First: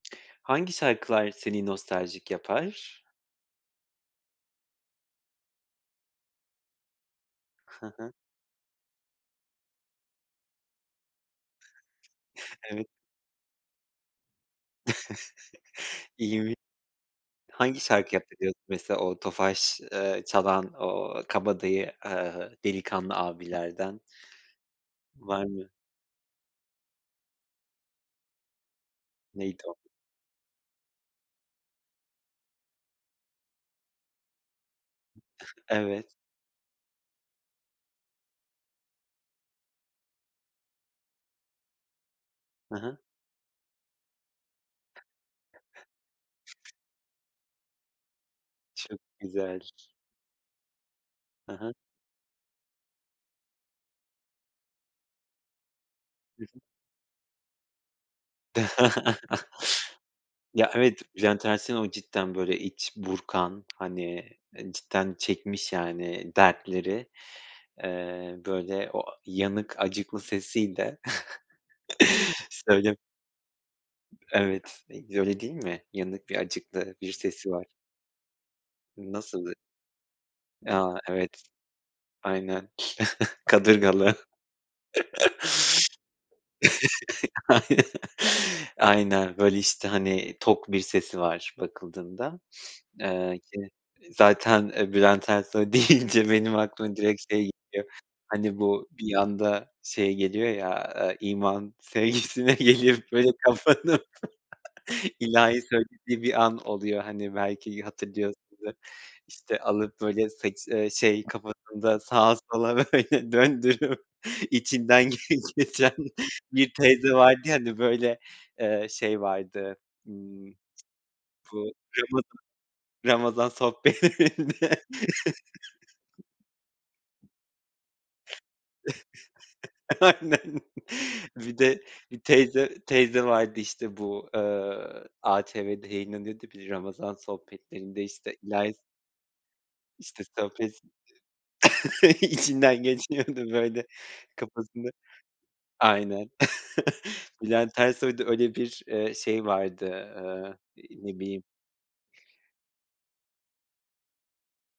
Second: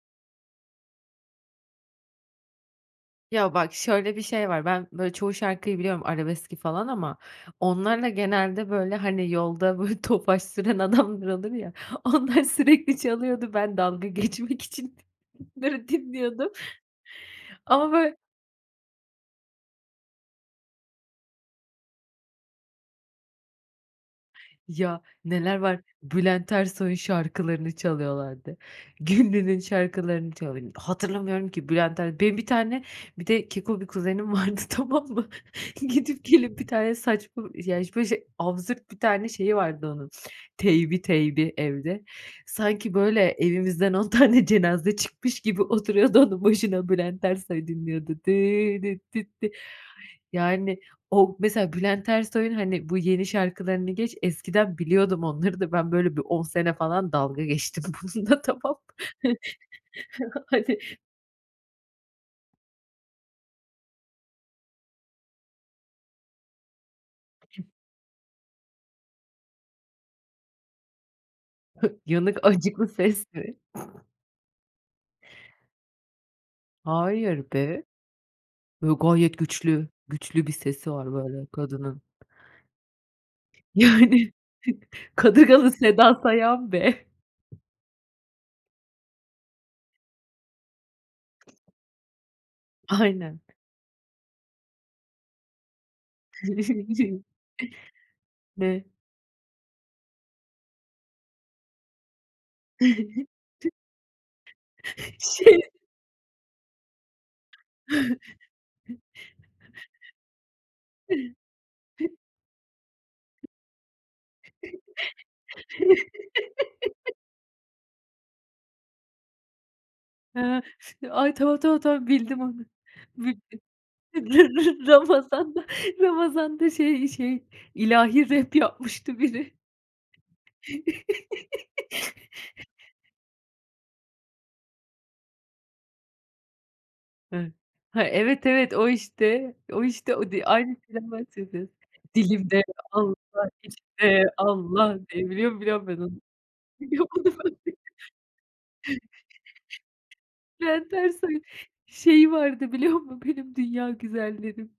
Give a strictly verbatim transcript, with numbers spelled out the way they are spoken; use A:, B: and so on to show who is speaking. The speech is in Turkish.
A: Hangi şarkılar seni nostaljik yapar?
B: Ya bak şöyle bir şey var, ben böyle çoğu şarkıyı biliyorum arabeski falan ama
A: Hı
B: onlarla
A: hı.
B: genelde böyle, hani, yolda böyle Tofaş süren adamlar olur ya, onlar
A: Evet.
B: sürekli çalıyordu. Ben dalga geçmek için onları dinliyordum
A: İyiymiş. Hangi
B: ama
A: şarkı
B: böyle
A: yaptı diyordun mesela o Tofaş, eee, çalan o kabadayı, ııı, delikanlı abilerden?
B: Ya
A: Var
B: neler
A: mı?
B: var, Bülent Ersoy'un şarkılarını çalıyorlardı, Güllü'nün
A: Neydi o?
B: şarkılarını çalıyor. Hatırlamıyorum ki Bülent Ersoy, benim bir tane, bir de keko bir kuzenim vardı tamam mı?
A: Evet.
B: Gidip gelip bir tane saçma, yani böyle şey absürt bir tane şeyi vardı onun, teybi, teybi evde.
A: Hı
B: Sanki
A: hı.
B: böyle evimizden on tane cenaze çıkmış gibi oturuyordu onun başına Bülent Ersoy dinliyordu. Dıı
A: Çok
B: dit dit di.
A: güzel.
B: Yani o
A: Hı
B: mesela
A: hı.
B: Bülent Ersoy'un, hani, bu yeni şarkılarını geç, eskiden biliyordum onları da ben böyle bir on
A: Hı hı.
B: sene falan dalga geçtim bununla tamam mı?
A: Ya,
B: Hani
A: evet, Bülent Ersoy'un o cidden böyle iç burkan hani, cidden çekmiş yani dertleri, eee, böyle o a yanık acıklı sesiyle
B: Yanık, acıklı
A: söylem
B: ses mi?
A: Evet, öyle değil mi? Yanık bir acıklı bir
B: Hayır
A: sesi var.
B: be. Böyle gayet
A: Nasıl ı
B: güçlü, güçlü bir sesi
A: Ya,
B: var
A: evet.
B: böyle kadının.
A: Aynen. Kadırgalı.
B: Yani, Kadırgalı Seda Sayan be.
A: Aynen, aynen böyle işte, hani, tok bir sesi var bakıldığında.
B: Aynen.
A: Eee, ki zaten, e, Bülent Ersoy deyince benim aklıma direkt şey geliyor, hani,
B: Evet.
A: bu bir anda şey geliyor ya, ııı, iman sevgisine geliyor böyle kapanıp
B: Şey
A: ilahi söylediği bir an oluyor, hani, belki hatırlıyorsundur, işte, alıp böyle saçı eee, şey kafasında sağa sola böyle döndürüp içinden geçiren bir teyze vardı ya, hani, böyle, eee, şey vardı, ımm,
B: Ha. Ay, tamam,
A: bu
B: tamam, tamam,
A: Ramazan,
B: bildim onu. Bi
A: Ramazan sohbetlerinde.
B: ra Ramazan'da Ramazan'da şey şey ilahi rap yapmıştı biri.
A: Aynen. Bir de bir teyze, teyze vardı, işte, bu, eee, ATV'de yayınlanıyordu bir Ramazan
B: Evet,
A: sohbetlerinde
B: ha,
A: ,işte,
B: evet,
A: İlahi
B: evet
A: s
B: o işte, o işte
A: İşte
B: o te aynı
A: sohbet...
B: kişiden bahsediyoruz. Dilimde
A: içinden
B: Allah,
A: geçiyordu böyle
B: içimde
A: kafasını
B: Allah, diye biliyorum biliyorum ben onu.
A: aynen
B: Biliyorum onu ben.
A: Bülent Ersoy'da öyle bir, eee, şey vardı, ııı,
B: Bülent
A: ne
B: Ersoy'un,
A: bileyim.
B: şeyi vardı biliyor musun: Benim Dünya Güzellerim.